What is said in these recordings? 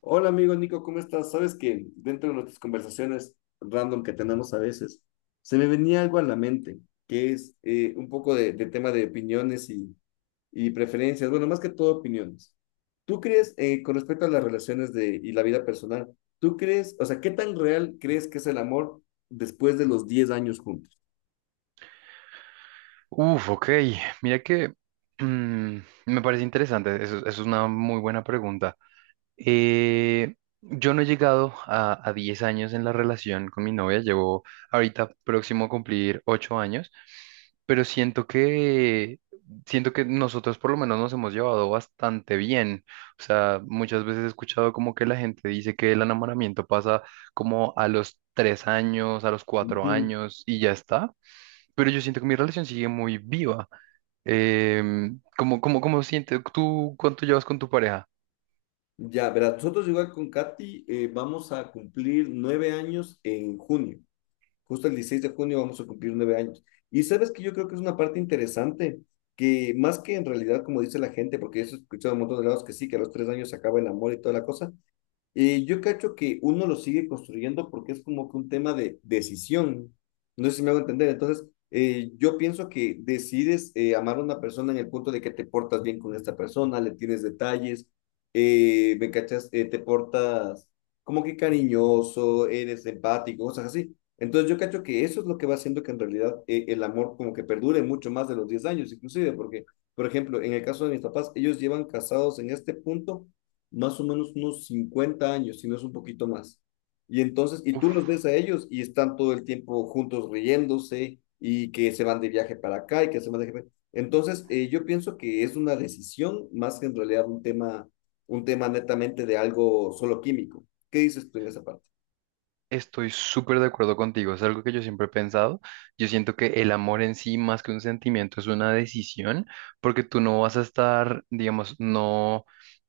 Hola amigo Nico, ¿cómo estás? Sabes que dentro de nuestras conversaciones random que tenemos a veces, se me venía algo a la mente, que es un poco de, tema de opiniones y, preferencias, bueno, más que todo opiniones. ¿Tú crees, con respecto a las relaciones de, y la vida personal, tú crees, o sea, qué tan real crees que es el amor después de los diez años juntos? Uf, ok. Mira que mm, me parece interesante. Eso es una muy buena pregunta. Eh, yo no he llegado a 10 años en la relación con mi novia. Llevo ahorita próximo a cumplir 8 años, pero siento que nosotros por lo menos nos hemos llevado bastante bien. O sea, muchas veces he escuchado como que la gente dice que el enamoramiento pasa como a los 3 años, a los cuatro Ujú. años y ya está. Pero yo siento que mi relación sigue muy viva. ¿Cómo sientes tú cuánto llevas con tu pareja? Ya, verás, nosotros igual con Katy vamos a cumplir 9 años en junio. Justo el 16 de junio vamos a cumplir 9 años. Y sabes que yo creo que es una parte interesante, que más que en realidad, como dice la gente, porque yo he escuchado a un montón de lados que sí, que a los 3 años se acaba el amor y toda la cosa, yo cacho que uno lo sigue construyendo porque es como que un tema de decisión. No sé si me hago entender. Entonces, yo pienso que decides amar a una persona en el punto de que te portas bien con esta persona, le tienes detalles, me cachas, te portas como que cariñoso, eres empático, cosas así. Entonces, yo cacho que eso es lo que va haciendo que en realidad el amor como que perdure mucho más de los 10 años, inclusive, porque, por ejemplo, en el caso de mis papás, ellos llevan casados en este punto más o menos unos 50 años, si no es un poquito más. Y entonces, y tú los Uf, ves a ellos y están todo el tiempo juntos riéndose y que se van de viaje para acá y que se van de viaje. Entonces, yo pienso que es una decisión más que en realidad un tema netamente de algo solo químico. ¿Qué dices tú en esa parte? estoy súper de acuerdo contigo, es algo que yo siempre he pensado. Yo siento que el amor en sí, más que un sentimiento, es una decisión, porque tú no vas a estar, digamos, no.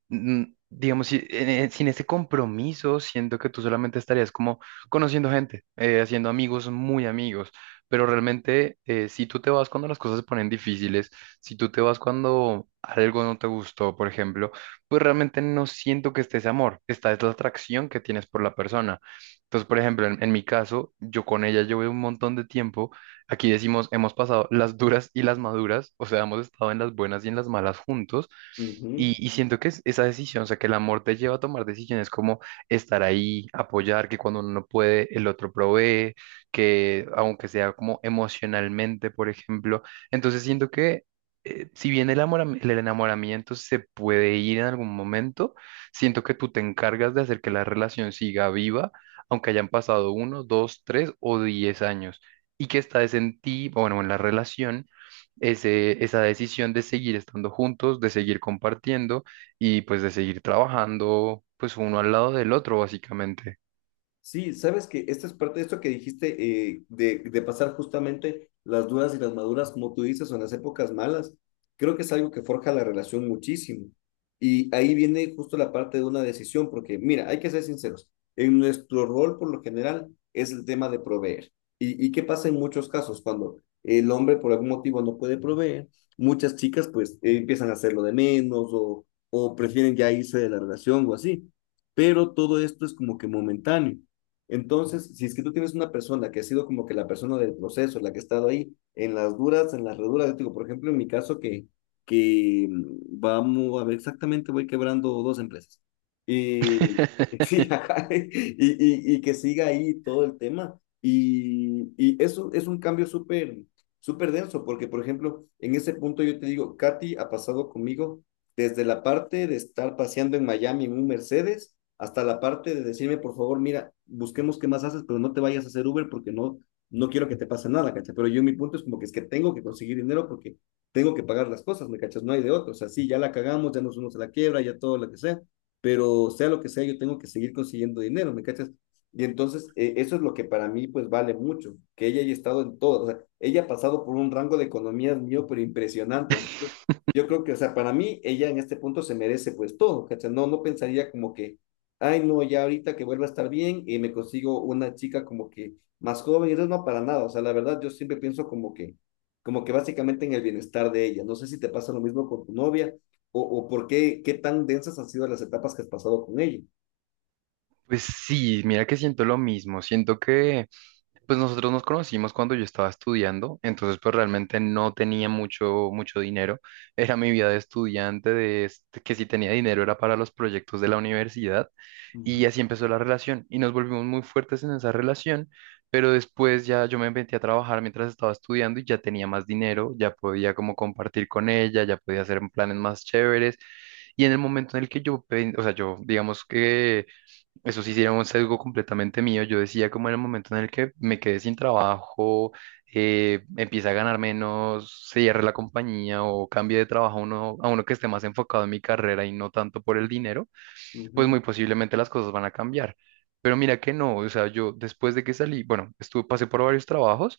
Digamos, sin ese compromiso, siento que tú solamente estarías como conociendo gente, haciendo amigos muy amigos, pero realmente si tú te vas cuando las cosas se ponen difíciles, si tú te vas cuando algo no te gustó, por ejemplo, pues realmente no siento que esté ese amor, esta es la atracción que tienes por la persona. Entonces, por ejemplo, en mi caso, yo con ella llevo un montón de tiempo. Aquí decimos, hemos pasado las duras y las maduras, o sea, hemos estado en las buenas y en las malas juntos. Y siento que es esa decisión, o sea, que el amor te lleva a tomar decisiones como estar ahí, apoyar, que cuando uno no puede, el otro provee, que aunque sea como emocionalmente, por ejemplo. Entonces siento que si bien el amor, el enamoramiento se puede ir en algún momento, siento que tú te encargas de hacer que la relación siga viva, aunque hayan pasado uno, dos, tres o diez años y que está es en ti, bueno, en la relación, ese, esa decisión de seguir estando juntos, de seguir compartiendo y pues de seguir trabajando, pues uno al lado del otro, básicamente. Sí, sabes que esta es parte de esto que dijiste, de, pasar justamente las duras y las maduras, como tú dices, o en las épocas malas. Creo que es algo que forja la relación muchísimo. Y ahí viene justo la parte de una decisión, porque mira, hay que ser sinceros. En nuestro rol, por lo general, es el tema de proveer. ¿Y qué pasa en muchos casos? Cuando el hombre por algún motivo no puede proveer, muchas chicas pues empiezan a hacerlo de menos o, prefieren ya irse de la relación o así. Pero todo esto es como que momentáneo. Entonces, si es que tú tienes una persona que ha sido como que la persona del proceso, la que ha estado ahí en las duras, en las reduras, yo te digo, por ejemplo, en mi caso que mm, vamos a ver exactamente, voy quebrando dos empresas. Y, sí, ajá, y que siga ahí todo el tema. Y eso es un cambio súper, súper denso, porque, por ejemplo, en ese punto yo te digo, Katy ha pasado conmigo desde la parte de estar paseando en Miami en un Mercedes hasta la parte de decirme, por favor, mira, busquemos qué más haces, pero no te vayas a hacer Uber porque no, no quiero que te pase nada, ¿cachai? Pero yo mi punto es como que es que tengo que conseguir dinero porque tengo que pagar las cosas, ¿me cachas? No hay de otro. O sea, sí, ya la cagamos, ya nos unos a la quiebra, ya todo lo que sea, pero sea lo que sea, yo tengo que seguir consiguiendo dinero, ¿me cachas? Y entonces, eso es lo que para mí, pues, vale mucho, que ella haya estado en todo, o sea, ella ha pasado por un rango de economías mío, pero impresionante, yo creo que, o sea, para mí, ella en este punto se merece pues todo, ¿cachai? No, no pensaría como que, ay, no, ya ahorita que vuelva a estar bien y me consigo una chica como que más joven, y eso no para nada, o sea, la verdad, yo siempre pienso como que, básicamente en el bienestar de ella. No sé si te pasa lo mismo con tu novia o, por qué, qué tan densas han sido las etapas que has pasado con ella. Pues sí, mira que siento lo mismo, siento que pues nosotros nos conocimos cuando yo estaba estudiando, entonces pues realmente no tenía mucho, mucho dinero. Era mi vida de estudiante, de que si tenía dinero era para los proyectos de la universidad y Ujú, así empezó la relación y nos volvimos muy fuertes en esa relación, pero después ya yo me metí a trabajar mientras estaba estudiando y ya tenía más dinero, ya podía como compartir con ella, ya podía hacer planes más chéveres y en el momento en el que yo, o sea, yo digamos que... Eso sí, sí era un sesgo completamente mío. Yo decía como en el momento en el que me quedé sin trabajo, empieza a ganar menos, se cierre la compañía o cambie de trabajo a uno que esté más enfocado en mi carrera y no tanto por el dinero pues ujú. muy posiblemente las cosas van a cambiar. Pero mira que no, o sea, yo después de que salí, bueno, estuve, pasé por varios trabajos,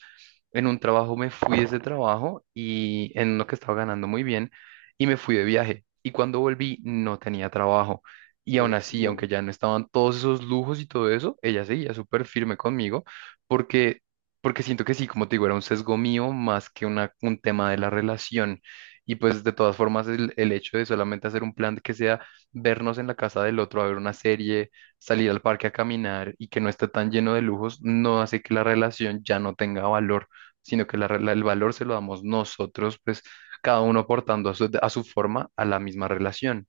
en un trabajo me fui de ese trabajo y en uno que estaba ganando muy bien y me fui de viaje. Y cuando volví no tenía trabajo. Y aún así, aunque ya no estaban todos esos lujos y todo eso, ella seguía súper firme conmigo porque, porque siento que sí, como te digo, era un sesgo mío más que una, un tema de la relación. Y pues de todas formas, el hecho de solamente hacer un plan que sea vernos en la casa del otro a ver una serie, salir al parque a caminar y que no esté tan lleno de lujos, no hace que la relación ya no tenga valor, sino que el valor se lo damos nosotros, pues cada uno aportando a su forma a la misma relación.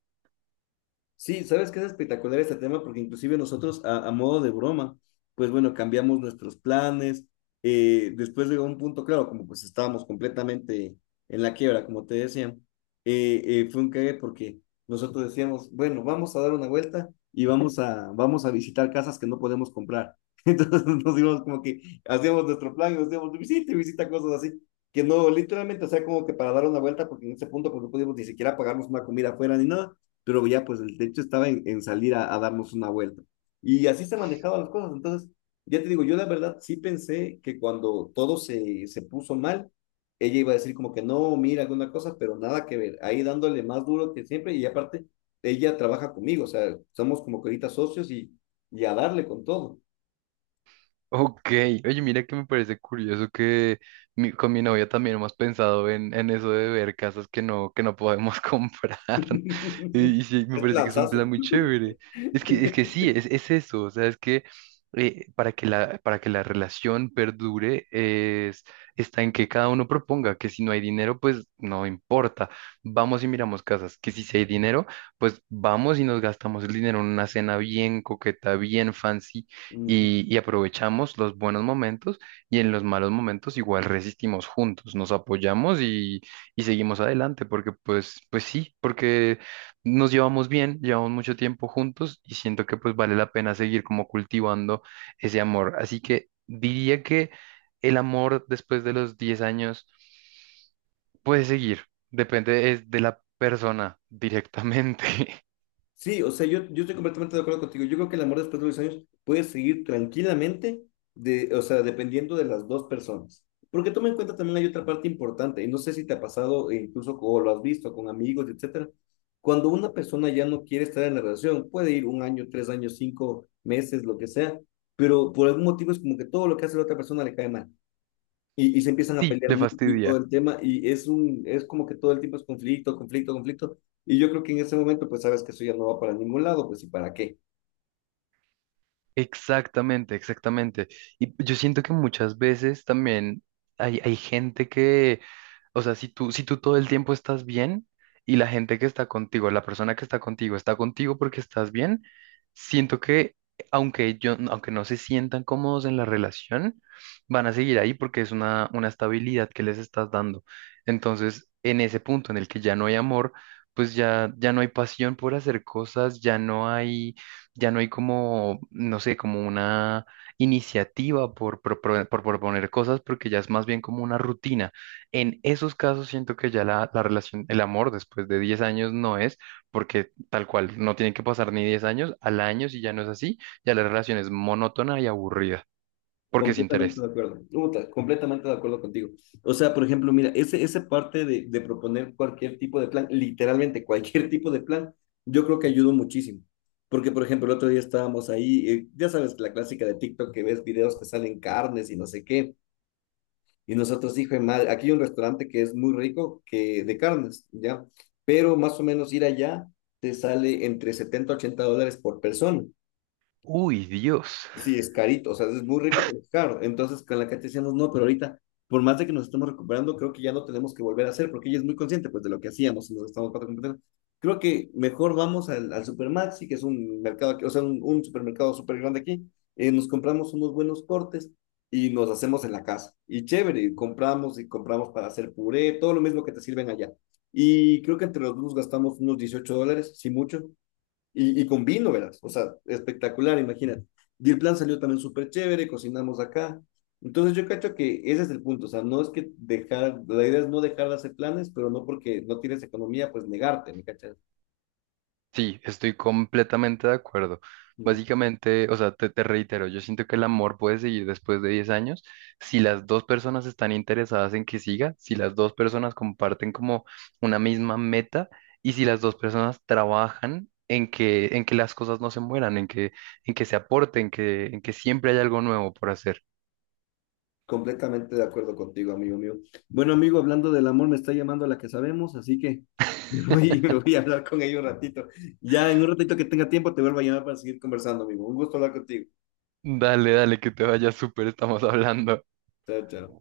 Sí, sabes que es espectacular este tema porque inclusive nosotros a, modo de broma, pues bueno, cambiamos nuestros planes. Después llegó un punto, claro, como pues estábamos completamente en la quiebra, como te decía, fue un cague porque nosotros decíamos, bueno, vamos a dar una vuelta y vamos a visitar casas que no podemos comprar. Entonces nos dimos como que hacíamos nuestro plan y nos íbamos de visita y visita cosas así, que no, literalmente, o sea, como que para dar una vuelta porque en ese punto pues no podíamos ni siquiera pagarnos una comida afuera ni nada, pero ya pues el techo estaba en, salir a, darnos una vuelta. Y así se manejaban las cosas. Entonces, ya te digo, yo la verdad sí pensé que cuando todo se, puso mal, ella iba a decir como que no, mira alguna cosa, pero nada que ver, ahí dándole más duro que siempre y aparte, ella trabaja conmigo, o sea, somos como que ahorita socios y a darle con todo. Ok, oye, mira que me parece curioso que con mi novia también hemos pensado en eso de ver casas que no podemos comprar. Y sí, me Es parece que es un lanzazo. plan muy chévere. Es que sí, es eso. O sea, es que para que la relación perdure está en que cada uno proponga, que si no hay dinero, pues no importa. Vamos y miramos casas, que si sí hay dinero, pues vamos y nos gastamos el dinero en una cena bien coqueta, bien fancy Ujú. y aprovechamos los buenos momentos y en los malos momentos igual resistimos juntos, nos apoyamos y seguimos adelante, porque pues, pues sí, porque nos llevamos bien, llevamos mucho tiempo juntos y siento que pues vale la pena seguir como cultivando ese amor. Así que diría que el amor después de los 10 años puede seguir, depende es de la persona directamente. Sí, o sea, yo, estoy completamente de acuerdo contigo. Yo creo que el amor después de los años puede seguir tranquilamente, de, o sea, dependiendo de las dos personas. Porque toma en cuenta también hay otra parte importante, y no sé si te ha pasado, e incluso o lo has visto con amigos, etcétera. Cuando una persona ya no quiere estar en la relación, puede ir un año, 3 años, 5 meses, lo que sea, pero por algún motivo es como que todo lo que hace la otra persona le cae mal y se empiezan a Sí, pelear le mucho y todo fastidia. el tema, y es un, es como que todo el tiempo es conflicto, conflicto, conflicto, y yo creo que en ese momento pues sabes que eso ya no va para ningún lado, pues ¿y para qué? Exactamente, exactamente. Y yo siento que muchas veces también hay gente que, o sea, si tú todo el tiempo estás bien y la gente que está contigo, la persona que está contigo porque estás bien, siento que aunque yo, aunque no se sientan cómodos en la relación, van a seguir ahí porque es una estabilidad que les estás dando. Entonces, en ese punto en el que ya no hay amor, pues ya, ya no hay pasión por hacer cosas, ya no hay como, no sé, como una iniciativa por proponer cosas porque ya es más bien como una rutina. En esos casos siento que ya la relación, el amor después de 10 años no es, porque tal cual, no tiene que pasar ni 10 años, al año si ya no es así, ya la relación es monótona y aburrida, porque es Completamente interés. de acuerdo, Uta, completamente de acuerdo contigo. O sea, por ejemplo, mira, esa parte de, proponer cualquier tipo de plan, literalmente cualquier tipo de plan, yo creo que ayudó muchísimo. Porque, por ejemplo, el otro día estábamos ahí, ya sabes, la clásica de TikTok que ves videos que salen carnes y no sé qué. Y nosotros, hijo de madre, aquí hay un restaurante que es muy rico, que de carnes, ¿ya? Pero más o menos ir allá te sale entre 70 a $80 por persona. Uy, Dios. Sí, es carito, o sea, es muy rico, pero es caro. Entonces, con la Katy decíamos, no, pero ahorita, por más de que nos estemos recuperando, creo que ya no tenemos que volver a hacer, porque ella es muy consciente, pues, de lo que hacíamos y nos estamos completando. Creo que mejor vamos al, Supermaxi, que es un mercado, aquí, o sea, un, supermercado súper grande aquí, nos compramos unos buenos cortes y nos hacemos en la casa. Y chévere, y compramos para hacer puré, todo lo mismo que te sirven allá. Y creo que entre los dos gastamos unos $18, si mucho, y con vino, verás. O sea, espectacular, imagínate. Y el plan salió también súper chévere, cocinamos acá. Entonces yo cacho que ese es el punto, o sea, no es que dejar, la idea es no dejar de hacer planes, pero no porque no tienes economía, pues negarte, ¿me cachas? Sí, estoy completamente de acuerdo. Mm. Básicamente, o sea, te reitero, yo siento que el amor puede seguir después de 10 años si las dos personas están interesadas en que siga, si las dos personas comparten como una misma meta y si las dos personas trabajan en que las cosas no se mueran, en que se aporten, que, en que siempre hay algo nuevo por hacer. Completamente de acuerdo contigo, amigo mío. Bueno, amigo, hablando del amor, me está llamando la que sabemos, así que me voy, me voy a hablar con ella un ratito. Ya en un ratito que tenga tiempo, te vuelvo a llamar para seguir conversando, amigo. Un gusto hablar contigo. Dale, dale, que te vaya súper, estamos hablando. Chao, chao.